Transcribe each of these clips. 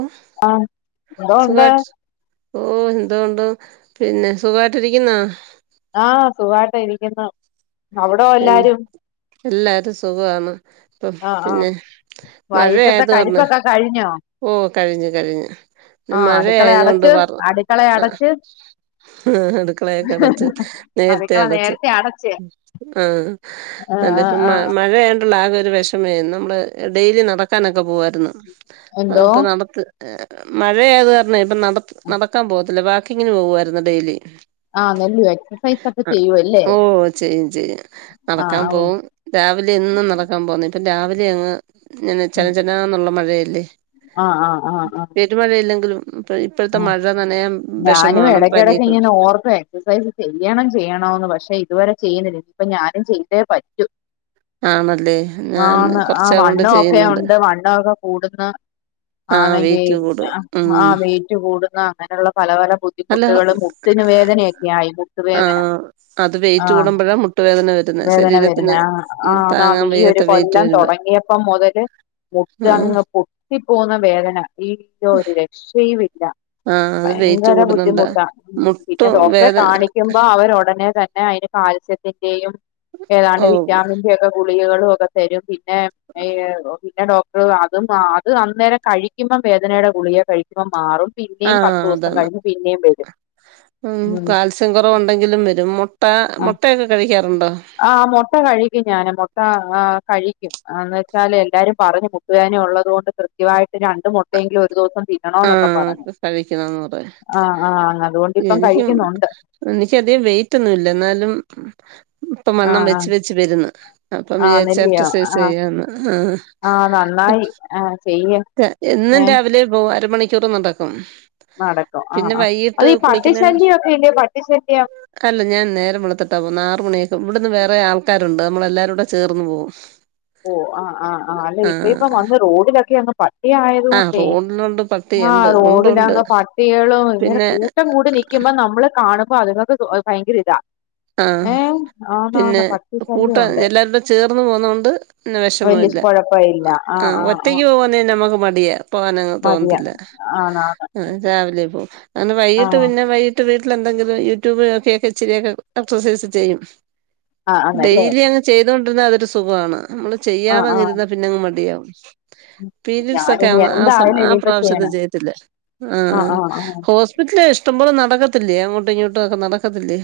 ഓ ആഹ് ഹലോ എന്തേ? സുഖായിട്ട് ഓ എന്തോ ഉണ്ട് പിന്നെ സുഖായിട്ടിരിക്കുന്നോ? ആഹ് സുഖായിട്ട് ഇരിക്കുന്നു അവിടോ പിന്നെ എല്ലാരും. എല്ലാരും സുഖവാണ് ഇപ്പം ആഹ് ആഹ് പിന്നെ വൈകിട്ടത്തെ മഴയായത് കാരന്നെ കഴിപ്പൊക്കെ കഴിഞ്ഞോ? ഓഹ് കഴിഞ് കഴിഞ് ആഹ് മഴ അടുക്കള ആയത് കൊണ്ട് അടച്ച് പറ അടുക്കള അടച്ച് ആഹ് അടുക്കളയൊക്കെ അടച്ച് നേരത്തെ അടുക്കള അടച്ച് നേരത്തെ അടച്ച് ആഹ് ആഹ് അല്ല ആഹ് ഇപ്പം മഴ ആഹ് മഴയായോണ്ട് ആകെ ഒരു വെഷമേ നമ്മള് ഡെയിലി നടക്കാനൊക്കെ പോവായ്രുന്നു എന്തോ അത്പ്പോ നടത്ത് മഴയായത് കാരണേ ഇപ്പ നട നടക്കാൻ പോവത്തില്ല വാക്കിങ്ങിന് പോകുവായിരുന്നു ഡെയിലി. ആഹ് നെല്ലു എക്സസൈസ് ഒക്കെ ആഹ് ചെയ്യുവല്ലേ ഓഹ് ചെയ്യും ചെയ്യും ആഹ് നടക്കാൻ ആഹ് പോവും. രാവിലെ എന്നും നടക്കാൻ പോന്നേ ഇപ്പൊ രാവിലെ അങ്ങ് ഇങ്ങനെ ചന ഉം ചനാന്നുള്ള മഴയല്ലേ. ആഹ് ആഹ് ആഹ് ആഹ് പെരുമഴയില്ലെങ്കിലും ഇപ്പ ഇപ്പൊ ആഹ് ഴത്തെമഴ നനയാൻ വെഷമാണ് പനിയൊക്കെവരും. പൊറത്തേ എക്സസൈസ് ചെയ്യണം ചെയ്യണോന്ന് പക്ഷെ ഇതുവരെ ചെയ്യുന്നില്ല ഇപ്പൊ ഞാനും ചെയ്തേ പറ്റു. ആണല്ലേ ഞാൻ ആണ് ആഹ് കുറച്ചാൾ കൊണ്ട് വണ്ണഒക്കെ ചെയ്യുന്നുണ്ട് ഉണ്ട് വണ്ണഒക്കെ കൂടുന്ന് ആ ആണെങ്കി വെയിറ്റ് കൂടും ഉം ആഹ് വെയിറ്റ് കൂടുന്ന് അങ്ങനെയുള്ള പല പല ബു അല്ല ദ്ധിമുട്ടുകളും മുട്ടിന് വേദനയൊക്കെ ആയി മുട്ട് വേദന ആഹ് മുട്ട് വേദന വരും വേദന വരുന്നേ ആഹ് ആഹ് അതാ ണീ ഒരു വയ്യാത്ത വെയിറ്റ് കൊല്ലം വരുമ്പോ തൊടങ്ങിയപ്പം മൊ തല് ആ മുട്ടങ്ങ് പൊട്ടി പോന്ന വേദന ഈയ്യോ ഒരു രക്ഷയുമില്ല. ആ അത് വെയിറ്റ് ഭയങ്കര കൂടുന്നുണ്ടാ ബുദ്ധിമുട്ടാ. പിന്നെ മുട്ടും ഡോക്ടറെ വേദന കാണിക്കുമ്പൊ അവര് ഒടനെ തന്നെ അതിന് കാൽസ്യത്തിന്റെയും ഏതാണ്ട് ഓ വിറ്റാമിന്റെ ഒക്കെ ഗുളികകളും ഒക്കെ തരും പിന്നെ പിന്നെ ഡോക്- അതും അത് അന്നേരം കഴിക്കുമ്പം വേദനയുടെ ഗുളിയ കഴിക്കുമ്പം മാറും ആ പിന്നേം പത്തോസം അതാണ് കഴിഞ്ഞ് പിന്നേം വരും ഉം കുറവ് ഉണ്ടെങ്കിലും വരും മുട്ട മുട്ടയൊക്കെ കഴിക്കാറുണ്ടോ ആഹ് മൊട്ട കഴിക്കും ഞാന് മൊട്ട ആഹ് കഴിക്കുംന്ന് വെച്ചാലെ എല്ലാരും പറഞ്ഞു മു - ട്ടുവേദന ഉള്ളതു കൊണ്ട് കൃത്യവാ യിട്ട് രണ്ട് മൊട്ടയെങ്കിലും ഒരു ദിവസം തി - ന്നണോന്നൊക്ക പറഞ്ഞ് ആഹ് കഴിക്കണന്ന് പറയാ ആഹ് ആഹ് അതുകൊണ്ട് ഇപ്പം എനിക്കും കഴിക്കുന്നൊണ്ട് എനിക്കധികം വെയിറ്റ് ഒന്നുംല്ല എന്നാലും ഇപ്പം ആ വണ്ണം വെച്ച് വെച്ച് വര്ന്ന് അപ്പം ആ വിചാരിച്ച് എക്സസൈസ് ചെയ്യാന്ന് ആഹ് ആഹ് നന്നായി ആഹ് ചെയ്- എന്നും രാവിലെ പോ അരമണിക്കൂറ് നടക്കും നടക്കും ആഹ് പിന്നെ ആഹ് അത് വൈകിട്ട് ഈ കുളിക്കുന്ന പട്ടിശല്ല്യോക്കെ ഇല്ലേ പട്ടിശല്യം അല്ല ഞാൻ നേരം വെളുത്തിട്ടാ പോകുന്ന ആറു മണിയൊക്കെ ഇവിടുന്ന് വേറെ ആൽക്കാരുണ്ട് നമ്മളെല്ലാരുംകൂടെ ചേർന്ന് പോകും ഓഹ് ആഹ് ആഹ് ആഹ് അല്ല ഇപ്പ ഇപ്പൊ ആഹ് വന്ന് റോഡിലൊക്കെ അങ്ങ് പ - ട്ടി ആയത് ആഹ് കൊണ്ടേ റോഡിലുണ്ട് ആഹ് പട്ടിയുണ്ട് ഉണ്ട് ഉണ്ട് റോഡിലങ്ങ് പട്ടികളും ഇങ്ങനെ പിന്നെ കൂ- ട്ടം കൂടി നിക്കുമ്പൊ നമ്മള് കാണുമ്പൊ അതുങ്ങൾക്ക് ഭയങ്കര ഇതാ ആഹ് ഏഹ് പിന്നെ ആന്നാന്ന് പട്ടി ശല്യം കൂട്ടം ഉണ്ട് എല്ലാരുടെ- ചേർന്ന് പോന്നോണ്ട് ന്നെ വെഷമ ഇല്ല ആഹ് ഒറ്റയ്ക്ക് പോകാന്നെ നമുക്ക് മടിയ പോകാനങ്ങ് മതിയാ തോന്നത്തില്ല ആണാണ് രാവിലെ പോകും കാരണം വൈകിട്ട് ആഹ് പിന്നെ വൈകി - ട്ട് വീട്ടിലെന്തെങ്കിലും യൂട്യൂബ് നോക്കിയൊക്കെ ഇച്ചിരിയൊക്കെ എക്സസൈസ് ചെയ്യും ആഹ് ആണല്ലേ ഡെയിലി അങ്ങ് ചെയ്തോണ്ടിരുന്ന അതൊരു സുഖവാണ് നമ്മള് ആഹ് ചെയ്യാതങ്ങ് ആഹ് ഇരുന്നാ പിന്നെ അങ്ങ് മടിയാവും പീരിയഡ്സ് ഒക്കെ ഞാനിനി ആവുന്ന ആ സമ എന്തായാലും ആ ഇനിയിപ്പ പ്രാവശ്യത്തെ ചെയ്യണം ചെയ്യത്തില്ലേ ആഹ് ആഹ് ഹോസ് - ഇഷ്ട്ടം പോലെ നടക്കത്തില്ലേ അങ്ങോട്ടും ഇങ്ങോട്ടും ഒക്കെ നടക്കത്തില്ലേ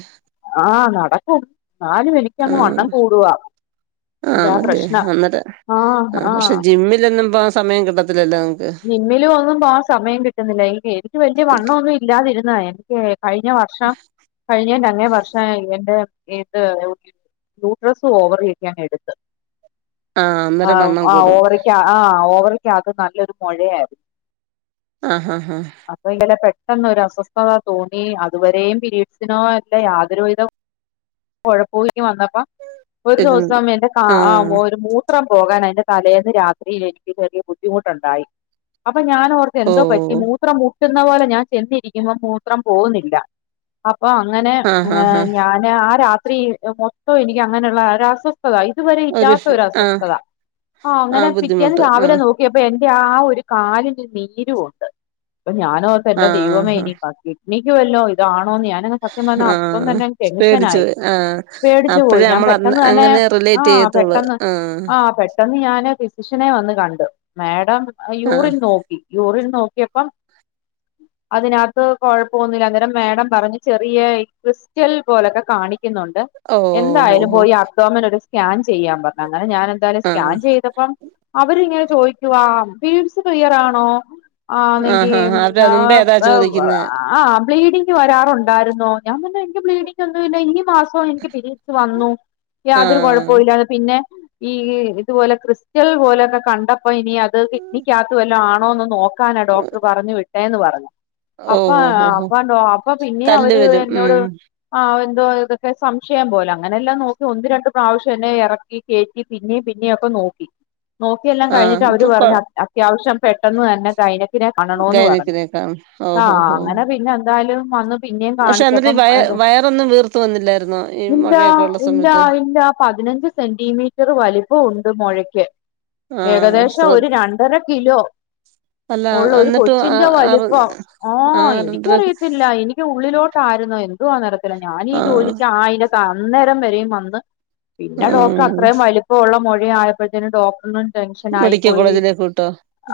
ആഹ് നടക്കും ന്നാലും ആ എനിക്കങ്ങ് വണ്ണം കൂടുവാ അതാ ആണല്ലേ പ്രശ്നം അന്നേര ആഹ് പക്ഷെ ജിമ്മിലൊന്നും പോകാൻ സമയം കിട്ടത്തില്ലല്ലോ ജിമ്മിലും ഒന്നും പോവാൻ സമയം കിട്ടുന്നില്ല എനിക്കേ എനിക്ക് വല്യ വണ്ണമൊന്നും ഇല്ലാതിരുന്നത എനിക്കേ കഴിഞ്ഞ വ- ർഷം കഴിഞ്ഞേന്റെ അങ്ങേ വർഷം എന്റെ ഇത് യൂഡ്രസ്സ് ഓവറി യൊക്കെ അങ്ങ് എടു - ത്ത് ആഹ് അന്നേരം ആഹ് വണ്ണം ആഹ് കൂടും. ഓവറിക്ക ആഹ് ഓവറിക്കകത്ത് നല്ലൊരു മൊ ഴയായിരുന്ന് ആഹ് ആഹ് ആഹ് അപ്പൊ ഇന്നലെ പെട്ടെന്ന് ഒരു അസ്വസ്ഥത തോന്നി അതുവരെയും പീരീഡ്സിനോ അല്ല യാതൊരുവിധ കൊഴപ്പവും ഇങ്ങ് വന്നപ്പ ഒരു ഇരുന്ന് ദിവസം എന്റെ കാ ആ ആഹ് ഒരു മൂ മൂത്രം പോകാൻ അതിന്റെ തലേന്ന് രാത്രിയിൽ എനിക്ക് ചെറിയ ബുദ്ധിമുട്ടുണ്ടായി അപ്പൊ ഞാൻ ഓർത്തു ഇത് എന്തോ പറ്റി ഓഹ് മൂത്രം മുട്ടുന്ന പോലെ ഞാൻ ചെന്നിരിക്കുമ്പോം മൂത്രം പോകുന്നില്ല അപ്പൊ അങ്ങനെ ആഹ് ആഹ് ആഹ് ഞാന് ആ രാത്രി മൊത്തം എനിയ്ക്ക് അങ്ങനെയുള്ള ഒര് അസ്വസ് സ്ഥതാ ഇതുവരെ ഒരു ഇല്ലാത്ത ആഹ് ഒരസ്വസ്ഥതാ ആ അങ്ങനെ ആഹ് പിറ്റേന്ന് ബുദ്ധിമുട്ട് രാവിലെ ആഹ് നോക്ക് ക്കിയപ്പ എന്റെ ആ ഒരു കാലിന് നീരു ഉണ്ട് അപ്പൊ ഞാന് ഓർത്ത് എന്റെ ദൈവമേ ആഹ് ആഹ് ഇനി ക കിഡ്നിക്ക് വല്ലോ ഇതാണോന്ന് ഞാൻ പിന്നെ അങ്ങ് സത്യം പർഞ്ഞാ അപ്പം ആഹ് തന്നേ പേടിച്ചു ടെൻഷനായി പോയി ആഹ് പേടിച്ചു പോയി അപ്പഴേ ഞാൻ നമ്മൾ അന്ന് പെട്ടെന്ന് തന്നെ അങ്ങനെ ആ റിലേറ്റ് ചെയ്യത്തുള്ളൂ പെട്ടെന്ന് ആഹ് ആ പെട്ടെന്ന് പെട്ടെന്ന് ഞാന് ഫിസിഷ്യനെ വന്ന് കണ്ടു മേഡം ആഹ് യൂറിൻ നോക്കി യൂറിൻ നോക്കിയപ്പം അതിനകത്ത് കൊഴപ്പൊ ഒന്നുമില്ല അന്നേരം മേഡം പറഞ്ഞ് ചെറിയ ഈ ക്രസ്റ്റൽ പോലൊക്കെ കാണിയ്ക്കുന്നുണ്ട് ഓഹ് എന്തായാലും ഓഹോ പോയി അത്തോമൻ ഒരു സ്കാൻ ചെയ്യാൻ പർഞ് അങ്ങനെ ഞാൻ എന്തായാലും സ്കാൻ ആഹ് ചെയ്തപ്പം അവര്ങ്ങനെ ചോയിക്കുവാ പീഡ്സ് ക്ലിയർ ആണോ ആന്ന് ആഹ് ആഹ് അവര് [unintelligible] മുമ്പേ അതാ ചോദിക്കുന്നെ ആ ബ്ലീഡിംഗ് വരാറുണ്ടായിരുന്നോ ഞാൻ പർഞ്ഞു ഇൻക്ക് ബ്ലീഡിംങ്ങൊന്നുമില്ല ഇൻക് ഈ മാസം ഇപ്പോ ഇൻക് പിരീഡ്സ് വന്നു യാതൊരു ആഹ് കൊഴപ്പവും ഇല്ല പിന്നെ ഈ ഇതുപോലെ ക്രിസ്റ്റൽ പോലെയൊക്കെ കണ്ടപ്പോ ഇനി അത് കിഡ്നിക്കകത്ത് വല്ല ആണോന്ന് നോക് ക്കാനാ ഡോക്ടർ പറഞ്ഞു വിട്ടേന്ന് പറഞ്ഞു അപ്പാ ഓഹ് ഓഹ് ഓഹോ അപ്പാ ഡോ അപ്പ പിന്നീം കല്ല് അവര് വരും ഉം എന്നോട് ആ എന്തോ ഇതൊക്കെ സംശയം പോലെ അങ്ങനെല്ലാം നോക്കി ഒന്ന് രണ്ട് പ്രാവശ്യം എന്നെ എറക്കി കേറ്റി പിന്നെയും പിന്നെയൊക്കെ നോക്കി [inaudible] നോക്കിയെല്ലാം കഴിഞ്ഞിട്ട് ആഹ് അവര് ഇപ്പം കൊ പറഞ്ഞ് അത്യാവശ്യം പെട്ടെന്ന് തന്നെ ഗൈനക് ക്ക്നേ കാണണോന്ന് പറഞ്ഞു ഗൈനക്കിനെ കാണും ആ ഓഹോ ഹോ ഹോ അങ്ങനെ പിന്നെ എന്തായാലും വന്ന് പിന്നെയും പക്ഷെ എന്നിട്ട് കാണിച്ചപ്പം ഈ വയ എന്താ വയറൊന്നും വീർത്ത് വന്നില്ലായിരുന്നോ ഈ ഇല്ലാ മഴയൊക്കെ ഉള്ള ഇല്ലാ സമയത്ത് ഇല്ലാ പതിനഞ്ച്സ് സെന്റിമീറ്റർ വലിപ്പ ഉണ്ട് മൊഴക്ക് ആഹ് ഏകദേശം ശ്ര ഒരു രണ്ടര കിലോ അല്ല ഉള്ള ഒരു എന്നിട്ടും ആ കൊച്ചിന്റെ അറി വലിപ്പം ആ ആഹ് രണ്ടര എനിയ്ക്കറിയത്തില്ല എനിക് എ ഉള്ളിലോട്ടായിരൂന്നോ എന്തുവാന്നറിയത്തില്ല ഞാനി ഈ ആഹ് ജോലിക്ക് ആയിരം ത അന്നേരം വരെയും വന്ന് പിന്നെ ഡോക്ടർ ഉം അത്രയും വലിപ്പ ഉള്ള മൊഴ ആയപ്പഴത്തേന് ഡോക്ടർ ന് ടെൻൻഷൻ ആയി മെഡിക്കൽ പ്പോയി കോളേജിലേക്ക് വിട്ടോ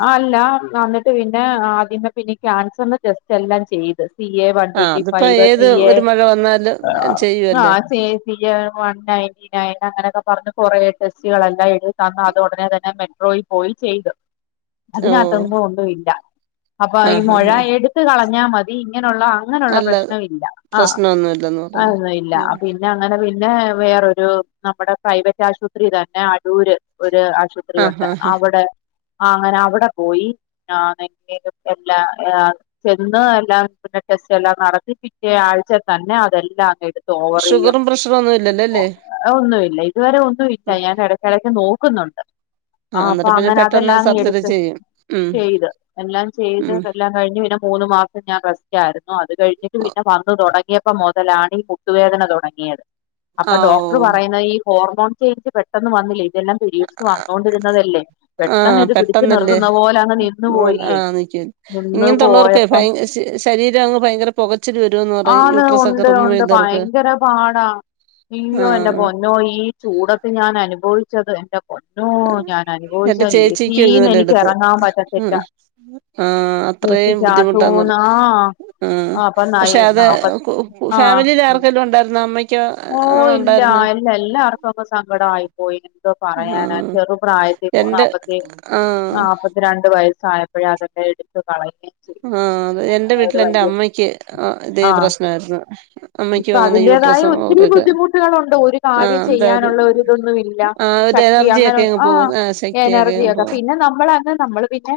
അല്ല അന്നിട്ട് പിന്നെ ആദ്യമേ പിന്നെ ഈ ക്യാൻസറിന്റെ ടെസ്റ്റ് എല്ലാം ചെയ്ത് C A one ah twenty അതിപ്പോ ഫൈവ് ഏത് സീ ഏ ഒരു മഴ വന്നാലും ആ ചെയ്യുവല്ലേ C A C A one നയന്റീനയൺ അങ്ങനെയൊക്കെ പർഞ്ഞ് കൊറേ ടെസ്റ്റുകളെല്ലാം എഴുതിതന്ന് അത് ഉടനെ തന്നെ മെട്രോയി പോയി ചെയ്തു [inaudible] ഓഹ് അതിനകത്തൊന്നും ഒന്നും ഇല്ല അപ്പ ഈ ആഹ് മൊഴ ആഹ് ആഹ് എടുത്ത് കളഞ്ഞാ മതി ഇങ്ങനെ ഉള്ള ഇങ്ങനെ ഉള്ള അല്ല പ്രശ്നം ഇല്ല ആ പ്രശ്നമൊന്നുമില്ലെന്ന് പറഞ്ഞു അതൊന്നും ഇല്ല ഉം പിന്നെ പിന്നെ അങ്ങനെ പിന്നെ വേറൊരു നമ്മടെ പ്രൈവറ്റ് ആശുപത്രി തന്നെ അടൂര് ഒരു ആശുപത്രി ത്രി ആഹ് ഉണ്ട് ആഹ് അവ്ടെ അങ്ങനെ അവ്ടെ പോയി [unintelligible] ചെന്ന് എല്ലാം പിന്നെ ടെസ്റ്റ് എല്ലാം നടത്തി പിറ്റേ ആഴ്ച തന്നെ അതെല്ലാം അങ്ങ് എട് തോവറിയും ഷുഗറും പ്രഷറും ഒന്നും ഇല്ലല്ലോ അല്ലേ അത് ഒന്നു ഇല്ല ഇതുവരെ ഒന്നു ഇല്ല ആഹ് ഞാനട് എടക്ക് നോക്കുന്നുണ്ട് ആ ആഹ് അപ്പ എന്നിട്ട് പിന്നെ അങ്ങനെ പെട്ടെന്ന് അതെല്ലാം അങ്ങ് സർജറി എടുത്ത് ചെയ്യും ഉം ചെയ്ത് എല്ലാം ഉം ചെയ്തതെല്ലാം കഴിഞ്ഞ് പിന്നെ മൂന്ന് മാസം ഞാൻ റെസ്റ്റ് ആയിരുന്നു. അത് കഴിഞ്ഞിട്ട് പിന്നെ വന്ന് തൊടങ്ങിയപ്പം മുതലാണ് ഈ മു ട്ടു വേദന തുടങ്ങിയത്. അപ്പൊ ആഹ് ഡോക്ടർ ഓഹ് പറയുന്നത് ഈ ഹോർമോൺ ചേഞ്ച് പെട്ടെന്ന് വന്നില്ലേ. ഇതെല്ലാം പിരീഡ്സ് വന്നൊണ്ടിരുന്നതല്ലേ പെട്ടെന്നിത് പിടിച്ച് നിർ [unintelligible] നിന്ന് ഇങ്ങൻത്തുള്ളവർക്കെ പോയപ്പം ഭയ ശരീരങ്ങ് ഭയങ്കര പുകച്ചില് വരുമെന്ന് പറയും ആന്ന് യൂട്രസ് ഒക്കെ ഉണ്ട് റിമൂവ് ഉണ്ട് ചെയ്തവർക്ക് ഭയങ്കര പാടാ യ്യോ എന്റെ ആഹ് പൊൻ ന്നോ ഈ ചൂടത്ത് ഞാന നുഭവിച്ചത് എന്റെ പൊന്നോ ഞാനനുഭവിച്ച എന്റെ ലേ സീ ചേച്ചിക്കും ഇതുപോലെ നെനി എടുത്ത് ക്യെറങ്ങാം പറ്റത്തില്ല ആഹ് ആഹ് അത്രയും ബുദ്ധിമുട്ടാന്ന് പറഞ്ഞു [unintelligible] ആഹ് അപ്പൊ നായി പക്ഷെ അത് നാപ്പ കു കു ആ ഫാമിലിലാർക്കൊക്കെ ഉണ്ടായിരുന്നോ അമ്മയ്ക്കോ? ഓഹ് അങ്ങനെ ഇല്ല ഉണ്ടായിരുന്നോ അല്ല എല്ലാർക്കു അപ്പ സങ്കട ആയി. പോയിന് ന്തോ പറയാനാ ആഹ് ചെറു പ്രായത്തിപൊ എന്റെ നാപ്പത്തി ആഹ് നാപ്പ ത്തിരണ്ടു വയസ്സായപ്പോഴേ അതൊക്കെഎടുത്തു കളഞ്ഞ് ആഹ് അതെ എന്റെ വീട്ടിൽ എന്റെമ്മയ്ക്ക് ഇതേ പ്രശ്നായിരുന്നു. ഇപ്പതിന്റെതായൊ ഒത്തിരി ബുദ്ധിമുട്ടുകളുണ്ട് ഒരു ആഹ് കാര്യം എന്തായാലും ചെയ്യാനുള്ള ഒരുരിതൊന്നു ഇല്ല ആഹ് ഒരു ശക്തി അങ്ങനെ എനർജിയൊക്കെ അങ്ങ് ആഹ്. പോകും ശക്തിയൊക്കെ അങ്ങ് എനർജിയക്കെ. പോകും പിന്നെ നമ്മളന്ന് നമ്മള് പിന്നെ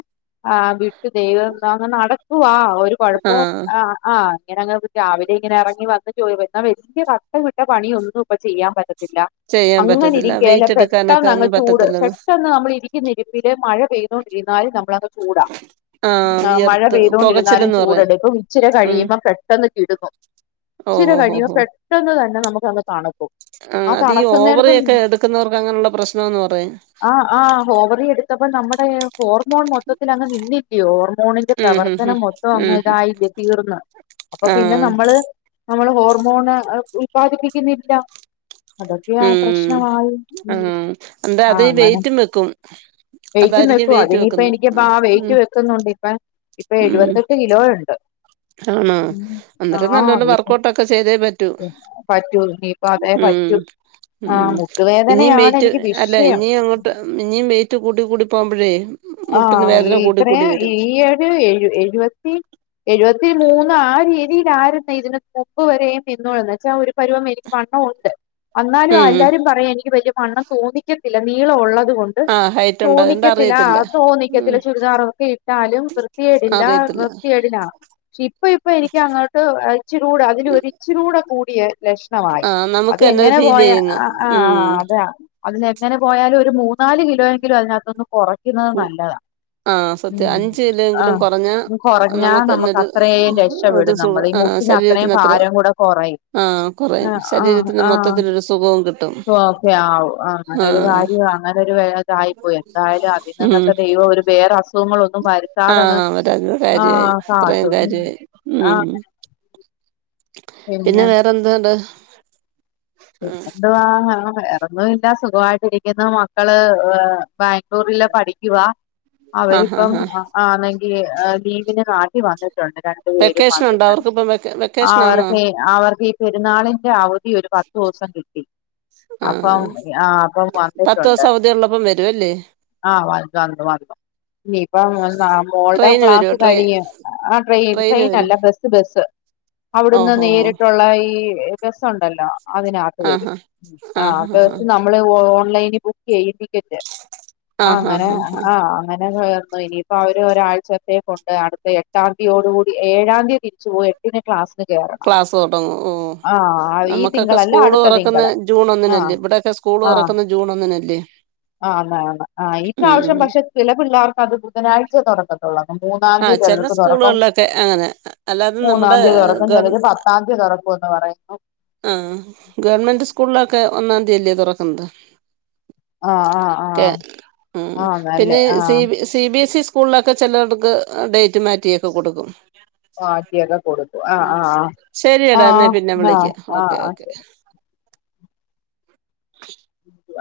ആഹ് വിട്ടു ദൈവം ന്താങ് നടക്കുവാ ഒരു കൊഴപ്പോം ആഹ് ആഹ് അങ്ങനങ്ങ് രാവിലെ ഇങ്ങനെ എറങ്ങി വന്ന് ചോയി എന്നാ വലിയ കട്ട പെട്ട പണിയൊന്നും ഇപ്പൊ ചെയ്യാൻ പറ്റത്തില്ല ചെയ്യാൻ അങ്ങനെ പറ്റത്തില്ല ഇരികേല വെയിറ്റ് എടുക്കാനൊക്കെ പെട്ടെന്ന ഒന്നും ങ്ങ്ചൂട് പറ്റത്തില്ലന്ന് പെട്ടെന്ന് നമ്മളി രിക്കുന്ന ഇരിപ്പില് മഴ പെയ് ണ്ടൊണ്ടിരുന്നാലു നമ്മളത് ചൂടാ ആഹ് അഹ്‌ മഴ വിയർത്ത് പെയ്തൊണ്ടിരുന്നാലും പൊകച്ചിലന്ന് പറയും ചൂടെടുക്കും ഇച്ചിരി ഉം കഴിയുമ്പം പെട്ടെന്ന് കിടുങ്ങു ച്ചിര ഓഹ് ഓഹ് കഴിയോ ഓഹ് ഓഹ് പെട്ടെന്ന് തന്നെ നമുക്കങ്ങ് തണു ആഹ് അതീ ഓവറിയൊക്കെ എടുക്കുന്നവർക്ക് അങ്ങനെയുള്ള പ്രശ്നംന്ന് പറയാ ആഹ് ആഹ് ഹോവറി എടുത്തപ്പോ നമ്മുടെ ഹോർമോൺ മൊത്തത്തിലങ്ങ് നിന്നില്ലിയോ ഹോർമോണ് ന്റെ ഉം ഹും ഹും പ്രവർത്തനം മൊത്തൊ ഉം അങ്ങ് ഹും തായില്ലേ തീർന്ന് അപ്പൊ പിന്നെ ആഹ് നമ്മള് നമ്മള് ഹോർമോണ് അ ഉല്പാദിപ്പിക്കുന്നില്ല. അതൊക്കെയാ ഉം പ്രശ്നവായി ഉം ആഹ് എന്താ അത് ആഹ് ഈ അങ്ങനെ. വെയിറ്റും വെക്കും വെയിറ്റും അതായിരിക്കും വെക്കു ആ വെയിറ്റ് അതിനിയിപ്പ വെക്കുന്നത് എനിക്ക് പാ വെയിറ്റ് ഉം വെക്കുന്നുണ്ട് ഇപ്പ ഇപ്പൊ ഉം എഴുപത്തെട്ട് കിലോ ഉണ്ട് ആണോ ഉം അന്നേരം നല്ലൊലം വർക്ക് ഔട്ട് ഒക്കെ ചെയ്തേ പ പറ്റൂന്ന് ഇനീപ്പതേ ഉം പറ്റു ഉം ആഹ് മുട്ടുവേദനയാണ് എനിക്ക് വിഷയം. ട്ട് ഇനിയും വെയിറ്റ് കൂടി കൂടി പോകുമ്പഴേ ആഹ് ഇത്രേം ഈ ഏഴ് എഴു എഴുപത്തി എഴുപത്തി മൂന്നാ രീതിയിലാരുന്ന് ഇതിന് മുൻപ് വരെയും [unintelligible] ന്ന് വെച്ചാ ഒരു പരുവം എനിക്ക് വണ്ണം ഒണ്ട് അന്നാലും ഉം എല്ലാരും പറയും എനിക്ക് വല്യ വണ്ണം തോന്നിക്കത്തില്ല നീളം ഒള്ളത് കൊ ആഹ് ഹൈറ്റ്ണ്ട് അതോണ്ട് അറിയത്തില്ല ഉം തോന്നിക്കത്തില്ല ചുരിദാറൊക്കെ ഇട്ടാലും വൃത്തിയേടില്ല അറിയത്തില്ല വൃത്തിയടില്ല പക്ഷെ ഇപ്പൊ ഇപ്പൊ എനിക്ക് അങ്ങോട്ട് എച്ചുരൂടെ അതിലൊരിച്ചിലൂടെ കൂടിയ ലഷ് ണവായി ആഹ് അത് നമുക്ക് തന്നെ എങ്ങനെ ഫീൽ പോയ ചെയ്യുന്നു ആഹ് ഉം ആഹ് ആഹ് അത അതിനെങ്ങനെ പോയാലും ഒരു മൂന്നാല് കിലോയെങ്കിലും അതിനകത്തൊന്ന് കൊറയ്ക്കുന്നത് കു നല്ലത ആഹ് ഉം സത്യം അഞ്ച് കിലോയെങ്കിലും ആഹ് കുറഞ്ഞാ ഒന്ന് കൊറഞ്ഞാ നമുക്ക് തന്നൊരു നമുക്കത്രേം രഷ് ഒരു ക്ഷപെടും സുഖ നമ്മള് ഈ ആഹ് മുട്ടിന് അത്രയും ശരീരത്തിന് അത്ര ഭാരം കൂടെ കൊറയും ആഹ് കുറയും ആഹ് ആഹ് ശരീരത്തിന് ആഹ് മൊത്തത്തിലൊരു സുഖവും കിട്ടും ഓക്കെ ആവു ആഹ് ആഹ് അങ്ങനൊരു കാര്യ ആണ് തരു വേതായിപ്പോയി എന്തായാലും അതിൽ ഉം നിന്നൊക്കെ ദൈവം ഒരു വേറെ അസുഖങ്ങള ഒന്നും വരു ആഹ് ത്താതെന്നും അവരത് കാര്യായി ആഹ് ഇത്രയും കാത്തു കാര്യായി ഉം ആഹ് പിന്നെ വേറെന്ത്ണ്ട് പിന്ന എന്തുവാ വേറൊന്ന് വേറൊന്നുല്ല സുഖമായിട്ടിരിക്കുന്നു മക്കള് ഏഹ് ബാംഗ്ലൂരില് പഠിക്കുവ ആഹ് അവരിപ്പം ആഹ് ആഹ് ആണെങ്കി ലീവിന് നാ ട്ടി വന്നിട്ടുണ്ട് രണ്ടു പേരും വെക്കേഷൻ ഉണ്ടോ വന്നിട്ടുണ്ട് അവർക്കിപ്പം വെക്ക വെക്കേഷൻ ആന്നോ അവർക്ക് ഈ അവർക്ക് ഈ പെരുന്നാളിന്റെ അവധി ഒരു പതോസം കിട്ടി അപ്പം ആഹ് ആഹ് അപ്പം പത്ത് വന്നിട്ടുണ്ട് ദിവസം അവധി ഉള്ളപ്പം വരും അല്ലേ ആഹ് വ വന്നു വന്നു ഇനിയിപ്പം ന്നാ മോളുടെ ട്രെയിന് ക്ലാസ് വരുവോ ട്രെയി കഴിയും ആഹ് ട്രെയിൻ ട്രെയിന് ട്രെയിൻ വരും അല്ല ബസ് ബസ് അവിടുന്ന് ഓഹോ ഹോ നേരിട്ടുള്ള ഈ ബസ്സ് ണ്ടല്ലോ അതിനകത്ത് വരും ആഹാ ആഹ് ആഹാ ഹാ ബസ് നമ്മള് ഓൺലൈനി ബുക്ക്‌ ചെയ്യിപ്പിച്ചിട്ട് ആഹാ അങ്ങനെ ഹാ ആഹ് അങ്ങനെ [unintelligible] അപ്പൊ അവര് ഒരാഴ്ച്ചത്തേക്കൊണ്ട് അടുത്ത് എട്ടാം തിയോട് കൂടി ഏഴാം തീയതി തിരിച്ചു പോവ ന് ക്ലാസ്ന് കേറ ക്ലാസ്സ് തുടങ്ങും ഉം ഈ നമ്മ ക്കൊക്കെ തിങ്കളല്ല സ്കൂള് അടുത്ത തുറക്കുന്ന തിങ്കള് ജൂൺ ആ ഒന്നിനല്ലേ ഇവിടെക്കെ സ്കൂള് തുറക്കുന്ന ജൂൺ ഒന്നിനല്ലേ ആണ് ആണ് ആഹ് ഈ ഉം പ്രാവശ്യം ഉം പക്ഷെ ചില പിള്ളേർക്ക് അത് ബുധനാഴ്ച്ച തുറന്ന മൂന്നാം ആ തീ ചെല ചിലർക്ക് തുറക്കും സ്കൂളുകളിലൊക്കെ അങ്ങനെ അല്ലാതെ മൂന്നാം നമ്മുടെ തീ തുറക്കും ഗവ ചിലര് പത്താം തീ തുറക്കും എന്ത് പറയ്ന്നു ആഹ് ഗവൺമെന്റ് സ്കൂളിലൊക്കെ ഒന്നാം തീയല്ലേ തുറക്കുന്നത് ആഹ് ആഹ് ക്കെ ആഹ് ഉം ആഹ് നല്ലേ പിന്നെ C uh B A C C B AC സ്കൂളിലൊക്കെ ചിലർക്ക് ഡേറ്റ് മാറ്റി ഒക്കെ കൊടുക്കും മാറ്റിയൊക്കെ കൊടുക്കും ആഹ് ആഹ് ശരിയടാ എന്ന ആഹ് പിന്നെ ആഹ് വിളിക്കാം ആഹ് ഓക്കെ ആഹ് ഓക്കെ ശരി [unintelligible]